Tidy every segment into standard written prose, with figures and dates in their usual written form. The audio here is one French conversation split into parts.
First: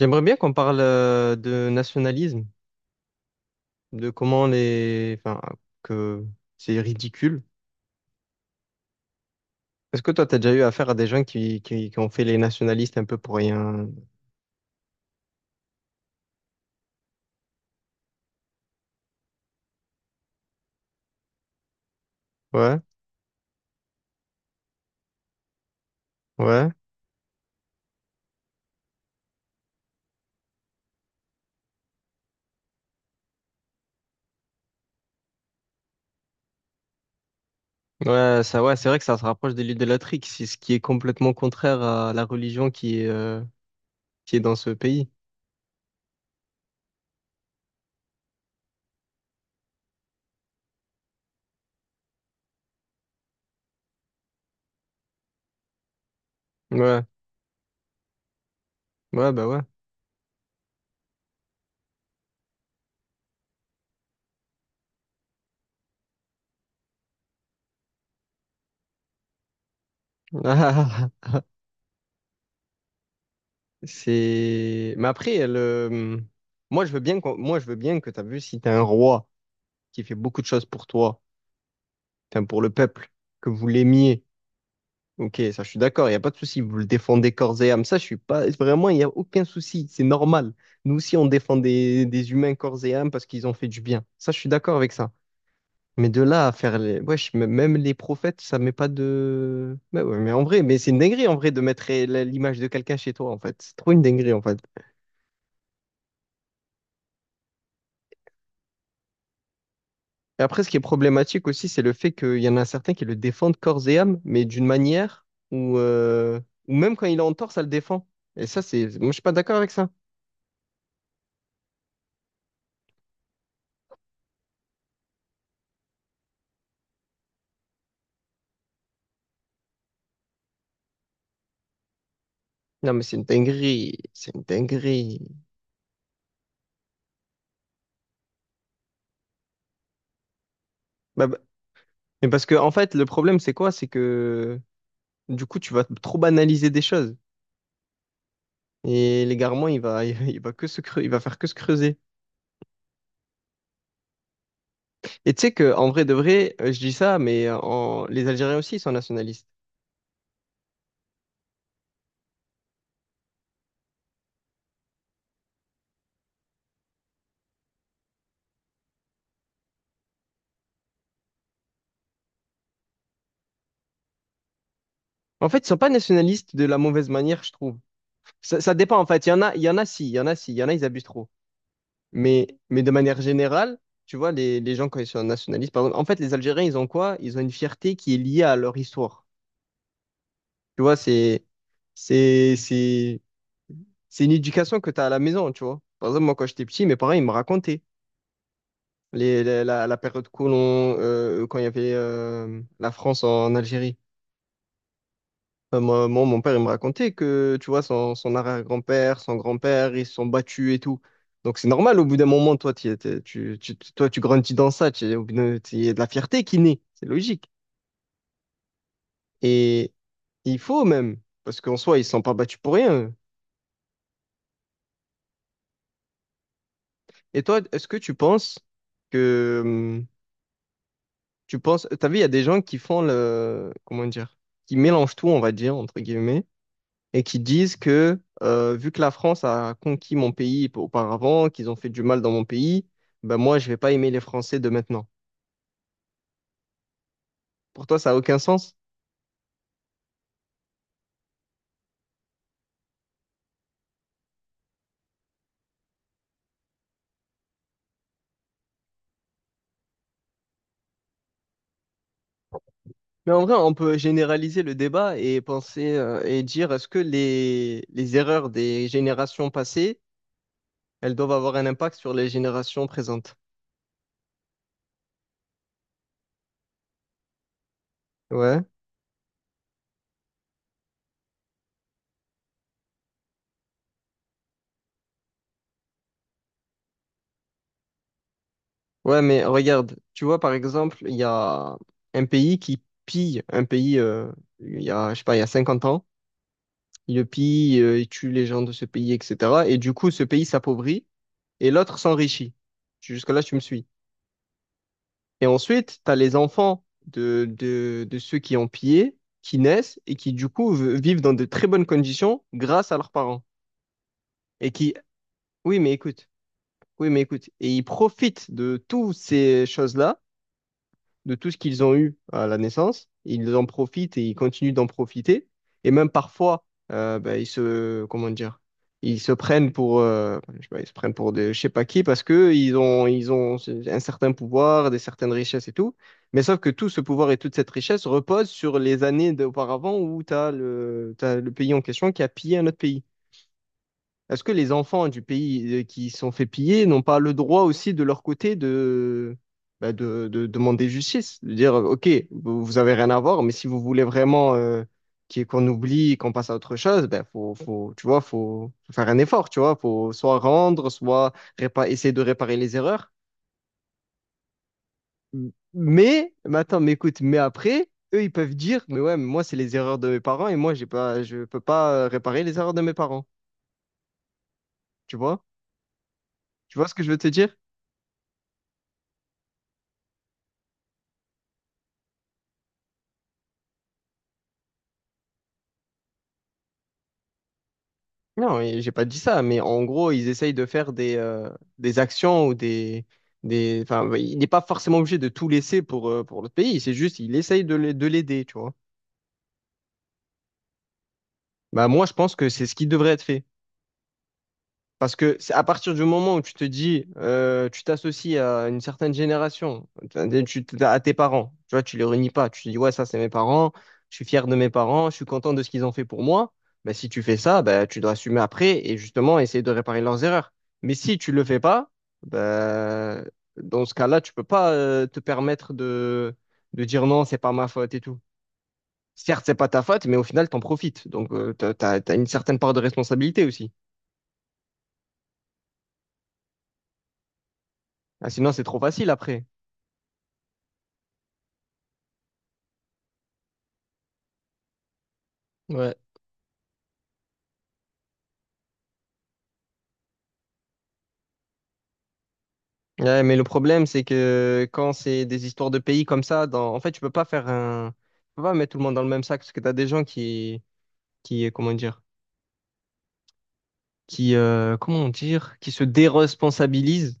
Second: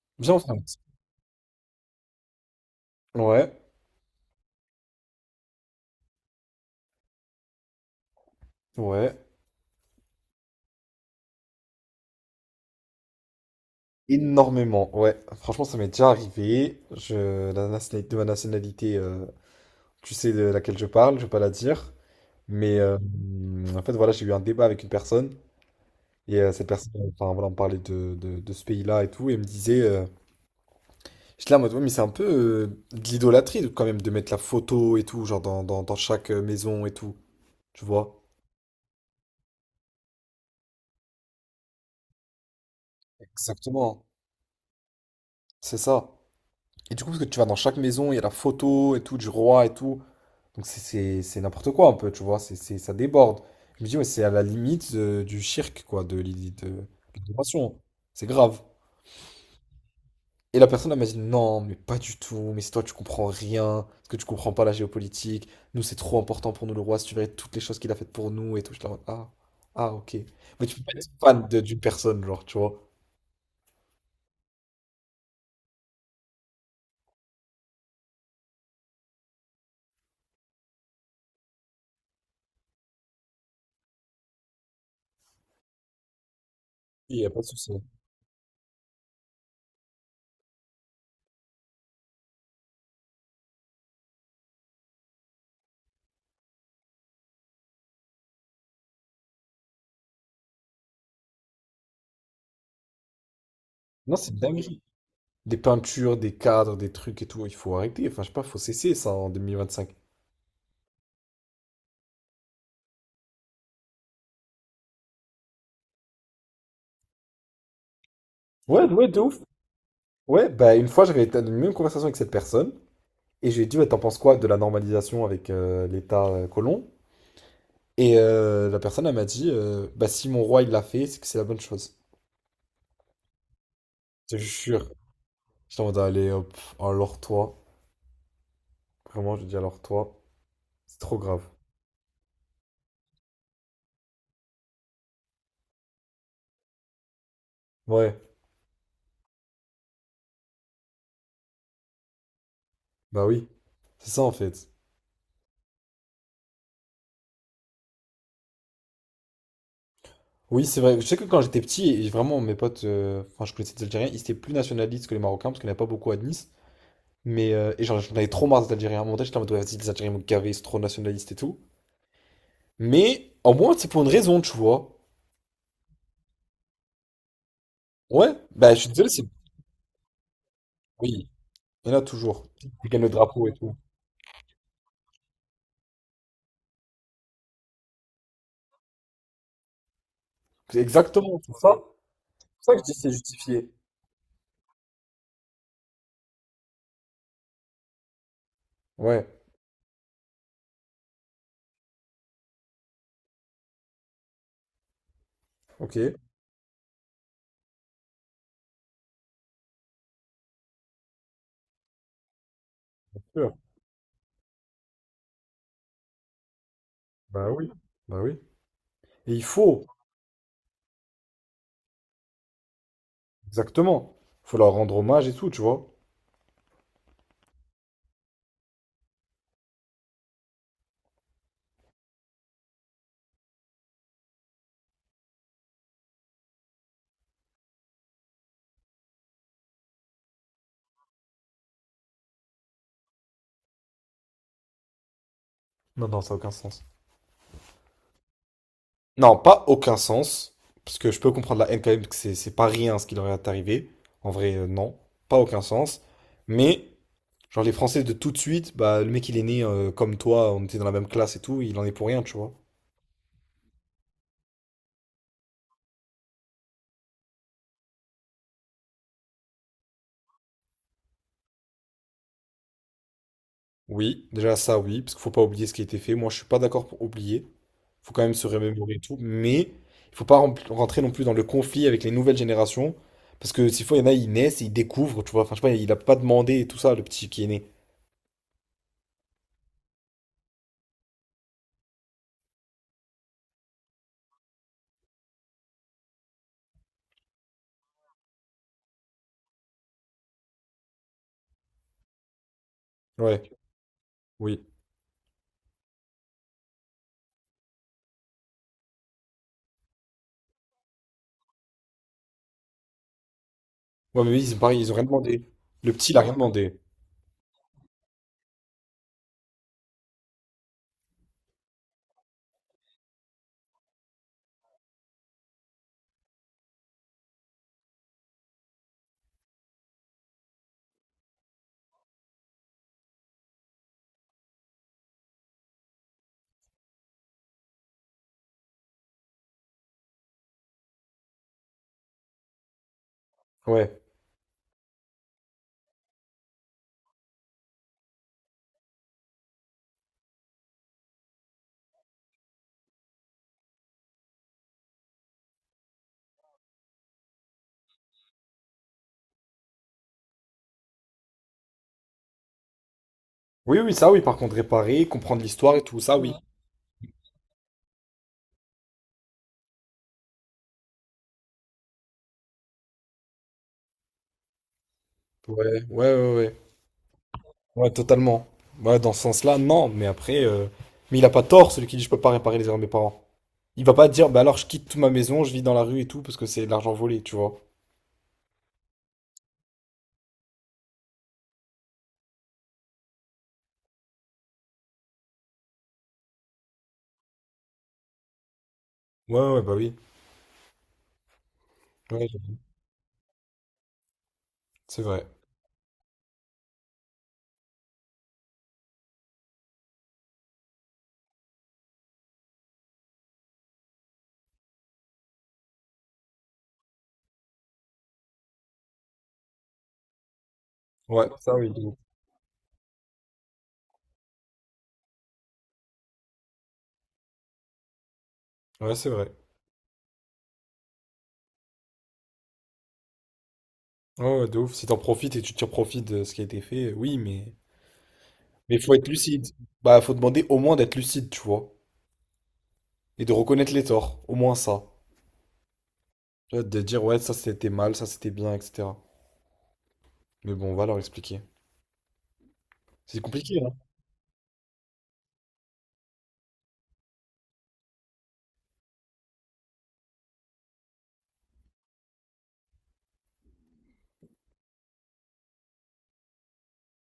J'aimerais Bien bien en qu'on France. parle de nationalisme, Ouais, de comment les... Enfin, que c'est ridicule. ouais. Est-ce que toi, t'as déjà eu affaire à des gens qui ont fait les nationalistes un peu pour rien? Énormément, ouais. Franchement, ça m'est déjà arrivé. De ma nationalité, tu sais de laquelle je parle, je vais pas la dire. Mais Ouais, en fait, voilà, j'ai eu un débat avec une personne. Et cette ouais, personne, enfin, voilà, on parlait de ce pays-là et tout. Et elle me disait, j'étais là en mode, ouais, mais c'est un peu de l'idolâtrie quand même de mettre la photo et tout, genre dans chaque maison et tout. Tu vois? ouais, ça, ouais, c'est vrai que ça se rapproche de l'idolâtrie, qui- c'est ce qui est complètement contraire à la religion Exactement, qui est dans ce pays. c'est ça. Et du coup, parce que tu vas dans chaque maison, il y a la photo et tout, du roi et tout. Donc c'est n'importe quoi un peu, tu vois, ça déborde. Je me dis, ouais, c'est à la limite du cirque, quoi, de l'idée de Ouais, l'adoration. C'est grave. ouais, bah ouais. Et la personne, elle m'a dit, non, mais pas du tout, mais c'est toi, tu comprends rien, parce que tu comprends pas la géopolitique. Nous, c'est trop important pour nous, le roi, si tu verrais toutes les choses qu'il a faites pour nous et tout. Je suis là, en mode, ah, ah, ok. Mais tu peux pas être fan d'une personne, genre, tu vois. C'est... Mais après, le... Moi, je veux bien qu'on- moi, je veux bien que t'as vu si t'as un roi qui fait beaucoup de choses pour toi enfin, pour le peuple, que vous l'aimiez. Ok, ça, je suis d'accord, il n'y a pas de souci. Vous le Il y a défendez pas de corps et souci. âme. Ça, je suis pas. Vraiment, il n'y a aucun souci. C'est normal. Nous aussi, on défend des humains corps et âme parce qu'ils ont fait du bien. Ça, je suis d'accord avec ça. Mais de là à faire les. Wesh, m- même les prophètes, ça met pas de. Mais, ouais, mais en vrai, mais c'est une dinguerie en vrai de mettre la- l'image de quelqu'un chez toi, en fait. C'est trop une Non, c'est dinguerie, une en fait. dinguerie. Des peintures, des cadres, des trucs et tout, il faut arrêter. Enfin, je sais pas, faut cesser ça en 2025. Et après, ce qui est problématique aussi, c'est le fait qu'il y en a certains qui le défendent corps et âme, mais d'une manière où, où même quand il est en tort, ça le défend. Et ça, Ouais, c'est, moi, ouais, je de suis pas ouf. d'accord avec ça. Ouais, bah une fois une même conversation avec cette personne et je lui ai dit ouais, t'en penses quoi de la normalisation avec l'État colon? Et la personne elle m'a dit bah si mon roi il l'a fait c'est que c'est la bonne chose. Non, mais c'est une dinguerie, c'est Je te une jure. dinguerie. J'étais en mode allez hop, alors toi, vraiment je dis alors toi, c'est trop Bah, bah, grave. mais parce que, en fait, le problème, c'est quoi? C'est que, du coup, tu vas trop banaliser des choses. Ouais, Et l'égarement, il va, il va que se creu- il va faire que se creuser. bah oui, c'est ça en fait. Et tu sais que, en vrai de vrai, je dis ça, mais en, les Algériens aussi, ils sont nationalistes. Oui, c'est vrai, je sais que quand j'étais petit et vraiment mes potes, enfin je connaissais des Algériens, ils étaient plus nationalistes que les Marocains parce qu'il n'y en avait pas beaucoup à Nice, mais et genre j'en avais trop marre des Algériens à mon moment, j'étais en mode ouais vas-y les Algériens m'ont gavé, c'est trop nationaliste et tout. Mais au moins, c'est pour une raison, tu vois. En fait, ils sont pas nationalistes de la mauvaise manière, je trouve. Ouais, Ça bah je suis dépend, en désolé, c'est. fait. Il y en a, il y en a si, il y en a si, il y en a, ils abusent Oui, trop. il y en a toujours. Qui Mais de gagne le manière drapeau et tout. générale, tu vois, les gens, quand ils sont nationalistes, par exemple, en fait, les Algériens, ils ont quoi? Ils ont une fierté qui est liée à leur histoire. C'est Tu vois, exactement, tout ça. C'est c'est, pour ça que je dis, que c'est c'est, justifié. c'est une éducation que tu as à la maison, tu vois. Par exemple, moi, quand j'étais petit, mes parents, ils me racontaient Ouais, les, la- la période colon, quand il y avait la France en Algérie. Euh, ok. moi, moi, mon père, il me racontait que, tu vois, son, son arrière-grand-père, son grand-père, ils se sont battus et tout. Donc, c'est normal, au bout d'un moment, toi, t'y étais- Sûr. tu- toi, tu grandis dans ça, tu- au bout d'un- il y a de la fierté qui naît, c'est logique. Bah oui, bah oui. Et il faut, Et il faut même, parce qu'en soi, ils ne se sont pas battus pour rien. Eux. exactement. Il faut leur rendre hommage et tout, tu vois. Et toi, est-ce que, tu penses, t'as vu, il y a des gens qui font le, comment dire, qui mélangent tout, on va dire, entre guillemets, et qui disent que vu que la France a conquis mon pays auparavant, qu'ils ont fait du mal dans mon pays, ben moi je vais pas aimer les Français de maintenant. Non, non, ça n'a aucun sens. Pour toi, ça a aucun sens? Non, pas aucun sens. Parce que je peux comprendre la haine quand même, que c'est pas rien ce qui leur est arrivé. En vrai, non. Pas aucun sens. Mais. Genre les Français de tout de suite, bah le mec il est né comme toi, on était dans la même classe et tout, il en est pour rien, tu vois. Mais en vrai, on peut généraliser le débat et penser et dire est-ce que les erreurs des générations passées, elles doivent avoir un impact sur les générations présentes? Oui, déjà ça oui, parce qu'il faut pas oublier ce qui a été fait. Moi je suis pas d'accord pour oublier, faut quand même se Ouais. remémorer et tout, mais il faut pas rentrer non plus dans le conflit avec les nouvelles générations, parce que s'il faut, il y en a, ils naissent et ils découvrent, tu vois. Enfin je sais pas, il a pas demandé et tout ça, le petit qui est né. Ouais, mais regarde, tu vois, par exemple, il y a un pays qui pille un pays, il y a, je sais pas, il y a 50 ans, il le pille, il tue les gens de ce pays, etc. Et du coup, ce pays s'appauvrit et l'autre s'enrichit. Ouais, Jusque-là, tu me suis. oui. Et ensuite, tu as les enfants de ceux qui ont pillé, qui naissent et qui, du coup, v- vivent dans de très bonnes conditions grâce à leurs parents. Ouais mais oui, c'est Et pareil, ils qui, ont rien demandé. oui, mais Le petit il a écoute, rien demandé. oui, mais écoute. Et ils profitent de toutes ces choses-là de tout ce qu'ils ont eu à la naissance. Ils en profitent et ils continuent d'en profiter. Et même parfois, bah, ils se, comment dire, ils se prennent pour, je sais pas, ils se prennent pour des, je sais pas qui parce que ils ont un certain pouvoir, des certaines richesses et tout. Mais sauf que tout ce pouvoir et toute cette richesse repose sur les années d'auparavant où tu as le, t'as le pays en question qui a pillé un autre pays. Ouais. Est-ce que les enfants du pays qui se sont fait piller n'ont pas le droit aussi de leur côté de, bah, de demander justice? De dire, OK, vous vous avez rien à voir, mais si vous voulez vraiment qu'il- qu'on oublie, qu'on passe à autre chose, ben faut, faut, tu vois, faut faire un effort, tu vois, faut soit rendre, soit répa- essayer de réparer les erreurs. Oui, oui, ça oui, par contre, réparer, comprendre l'histoire et tout, ça oui. Mais attends, mais écoute, mais après, eux, ils peuvent dire, mais ouais, mais moi, c'est les erreurs de mes parents et moi, j'ai pas, je peux pas réparer les erreurs de mes parents. Tu vois? Ouais, ouais, ouais, ouais. Tu vois ce que je veux te dire? Ouais, totalement. Ouais, dans ce sens-là, non. Mais après, mais il a pas tort, celui qui dit je peux pas réparer les erreurs de mes parents. Il va pas dire, bah alors je quitte toute ma maison, je vis dans la rue et tout, parce que c'est de l'argent volé, tu vois. Non, et j'ai pas dit ça, mais en gros, ils essayent de faire des actions ou des, enfin, bah, il n'est pas forcément obligé de tout laisser pour l'autre pays. C'est juste, il essaye de l'a- de l'aider, tu vois. Ouais, ouais, bah oui. Bah, moi, je pense que Ouais, c'est ce qui devrait être fait. c'est Parce vrai. que c'est à partir du moment où tu te dis, tu t'associes à une certaine génération, tu- à tes parents, tu vois, tu les réunis pas, tu te dis, ouais, ça c'est mes parents, je suis fier de mes parents, je suis content de ce qu'ils ont fait pour moi. Bah, si tu fais ça, bah, tu dois assumer après et justement essayer de réparer leurs erreurs. Mais si Ouais, tu le ça fais oui, de pas, ouf. bah, dans ce cas-là, tu peux pas te permettre de dire non, c'est pas ma faute et tout. Ouais, c'est vrai. Certes, c'est pas ta faute, mais au final, t'en profites. Donc, tu t'as, t'as une certaine part de responsabilité aussi. Ouais, ouais, de ouf. Si t'en profites et tu tires profit de ce qui a été fait, oui, mais. Ah, sinon, c'est trop Mais faut facile être lucide. après. Bah, faut demander au moins d'être lucide, tu vois. Et de reconnaître les torts, au moins ça. Ouais. Tu vois, de dire, ouais, ça c'était mal, ça c'était bien, etc. Mais bon, on va leur expliquer. C'est Ouais, mais le compliqué, hein. problème, c'est que quand c'est des histoires de pays comme ça, dans... en fait, tu peux pas faire un... Tu peux pas mettre tout le monde dans le même sac, parce que tu as des gens qui, comment dire, qui, comment dire, qui se déresponsabilisent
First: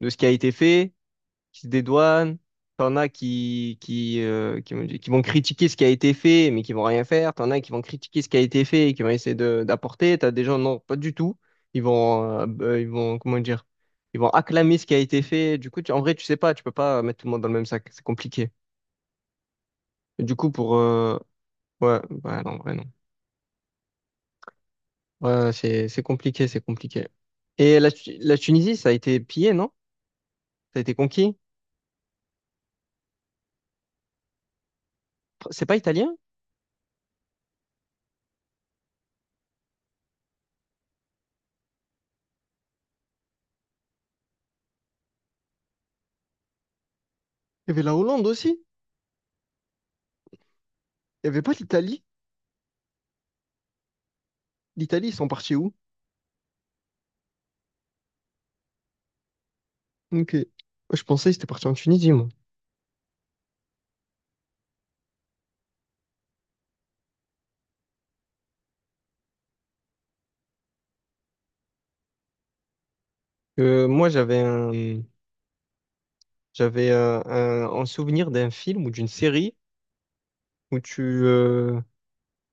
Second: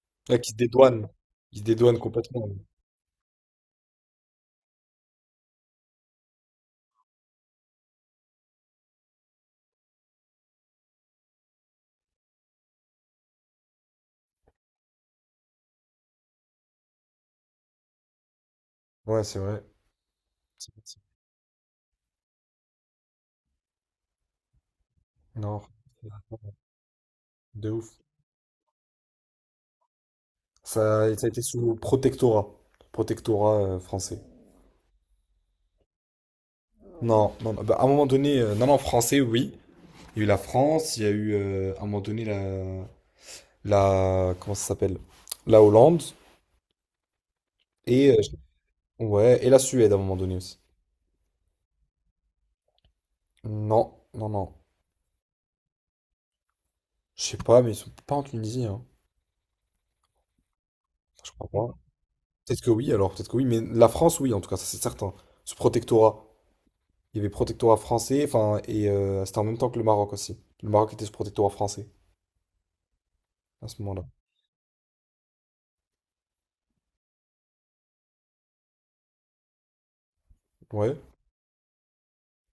de ce qui a Ah, qui été se fait dédouane. Il qui se se dédouane dédouanent, complètement. t'en as qui vont qui vont critiquer ce qui a été fait, mais qui vont rien faire, t'en as qui vont critiquer ce qui a été fait et qui vont essayer de- d'apporter, t'as des gens, non, pas du tout, ils vont, comment dire, ils vont acclamer ce qui a été fait, du coup, tu- en vrai, tu sais pas, tu peux pas mettre tout le monde dans le même sac, c'est compliqué. Ouais, c'est vrai. Et du coup, C'est- pour, c'est- ouais, bah non, en vrai, non. Ouais, ouais, Non, c'est compliqué, c'est compliqué. de Et la, ouf. Tu- la Tunisie, ça a été pillé, non? Ça a été Ça a conquis? été sous protectorat. Protectorat français. C'est pas italien? Non, non, non. Bah, à un moment donné, non, non, français, oui. Il y a eu la France, il y a eu à un moment donné la, comment ça s'appelle? La Hollande Il y avait la et Hollande aussi. Ouais et la Suède à un moment donné aussi. Il y avait pas l'Italie. Non, non, non. L'Italie, ils sont partis où? Je sais pas, mais ils sont pas en Tunisie, hein. Ok. Moi, je pensais Je qu'ils étaient crois partis en pas. Tunisie, moi. Peut-être que oui, alors peut-être que oui, mais la France, oui, en tout cas, ça c'est certain. Ce protectorat. Il y avait protectorat français, enfin, et c'était en même temps que le Maroc aussi. Le Maroc était sous protectorat français à ce Euh, moment-là. moi, j'avais un, j'avais un souvenir d'un film ou d'une série où Ouais, tu, euh,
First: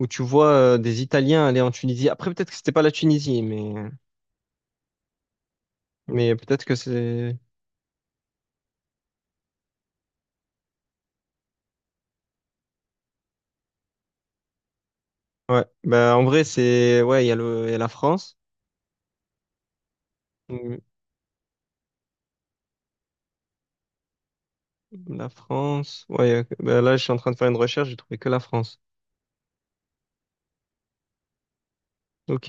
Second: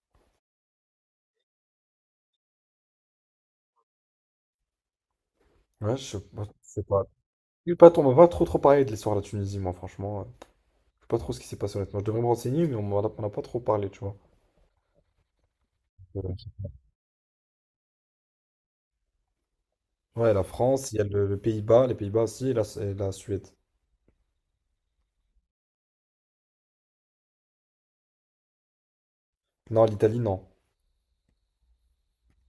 où tu vois des Italiens aller en Tunisie. Après, peut-être que c'était pas la Tunisie, ouais, je sais mais pas, peut-être je que sais pas. c'est. On m'a pas trop trop parlé de l'histoire de la Tunisie, moi, franchement. Je sais pas trop ce qui s'est passé, honnêtement. Je devrais me renseigner, mais on a pas trop parlé, tu vois. Ouais. Bah, Euh, en vrai, c'est. Ouais, il y a le, il y a la France. Ouais, la France, il y a le Pays-Bas, les Pays-Bas aussi, et et la Suède. La France. Ouais, ok. Ben là, je suis en train de faire une recherche, j'ai trouvé que la France. Non, l'Italie, non. Ok.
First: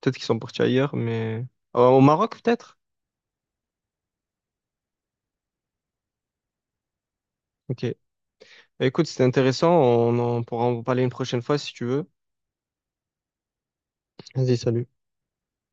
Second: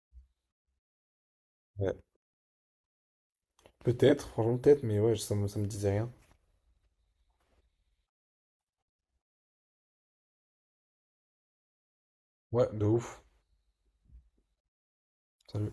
Peut-être qu'ils sont partis ailleurs, mais. Ouais. Au Maroc, peut-être? Peut-être, franchement, peut-être, mais ouais, ça me disait rien. Ok. Ben écoute, c'était intéressant. On en pourra en parler une prochaine fois si tu veux. Ouais, de ouf. Vas-y, salut. Salut.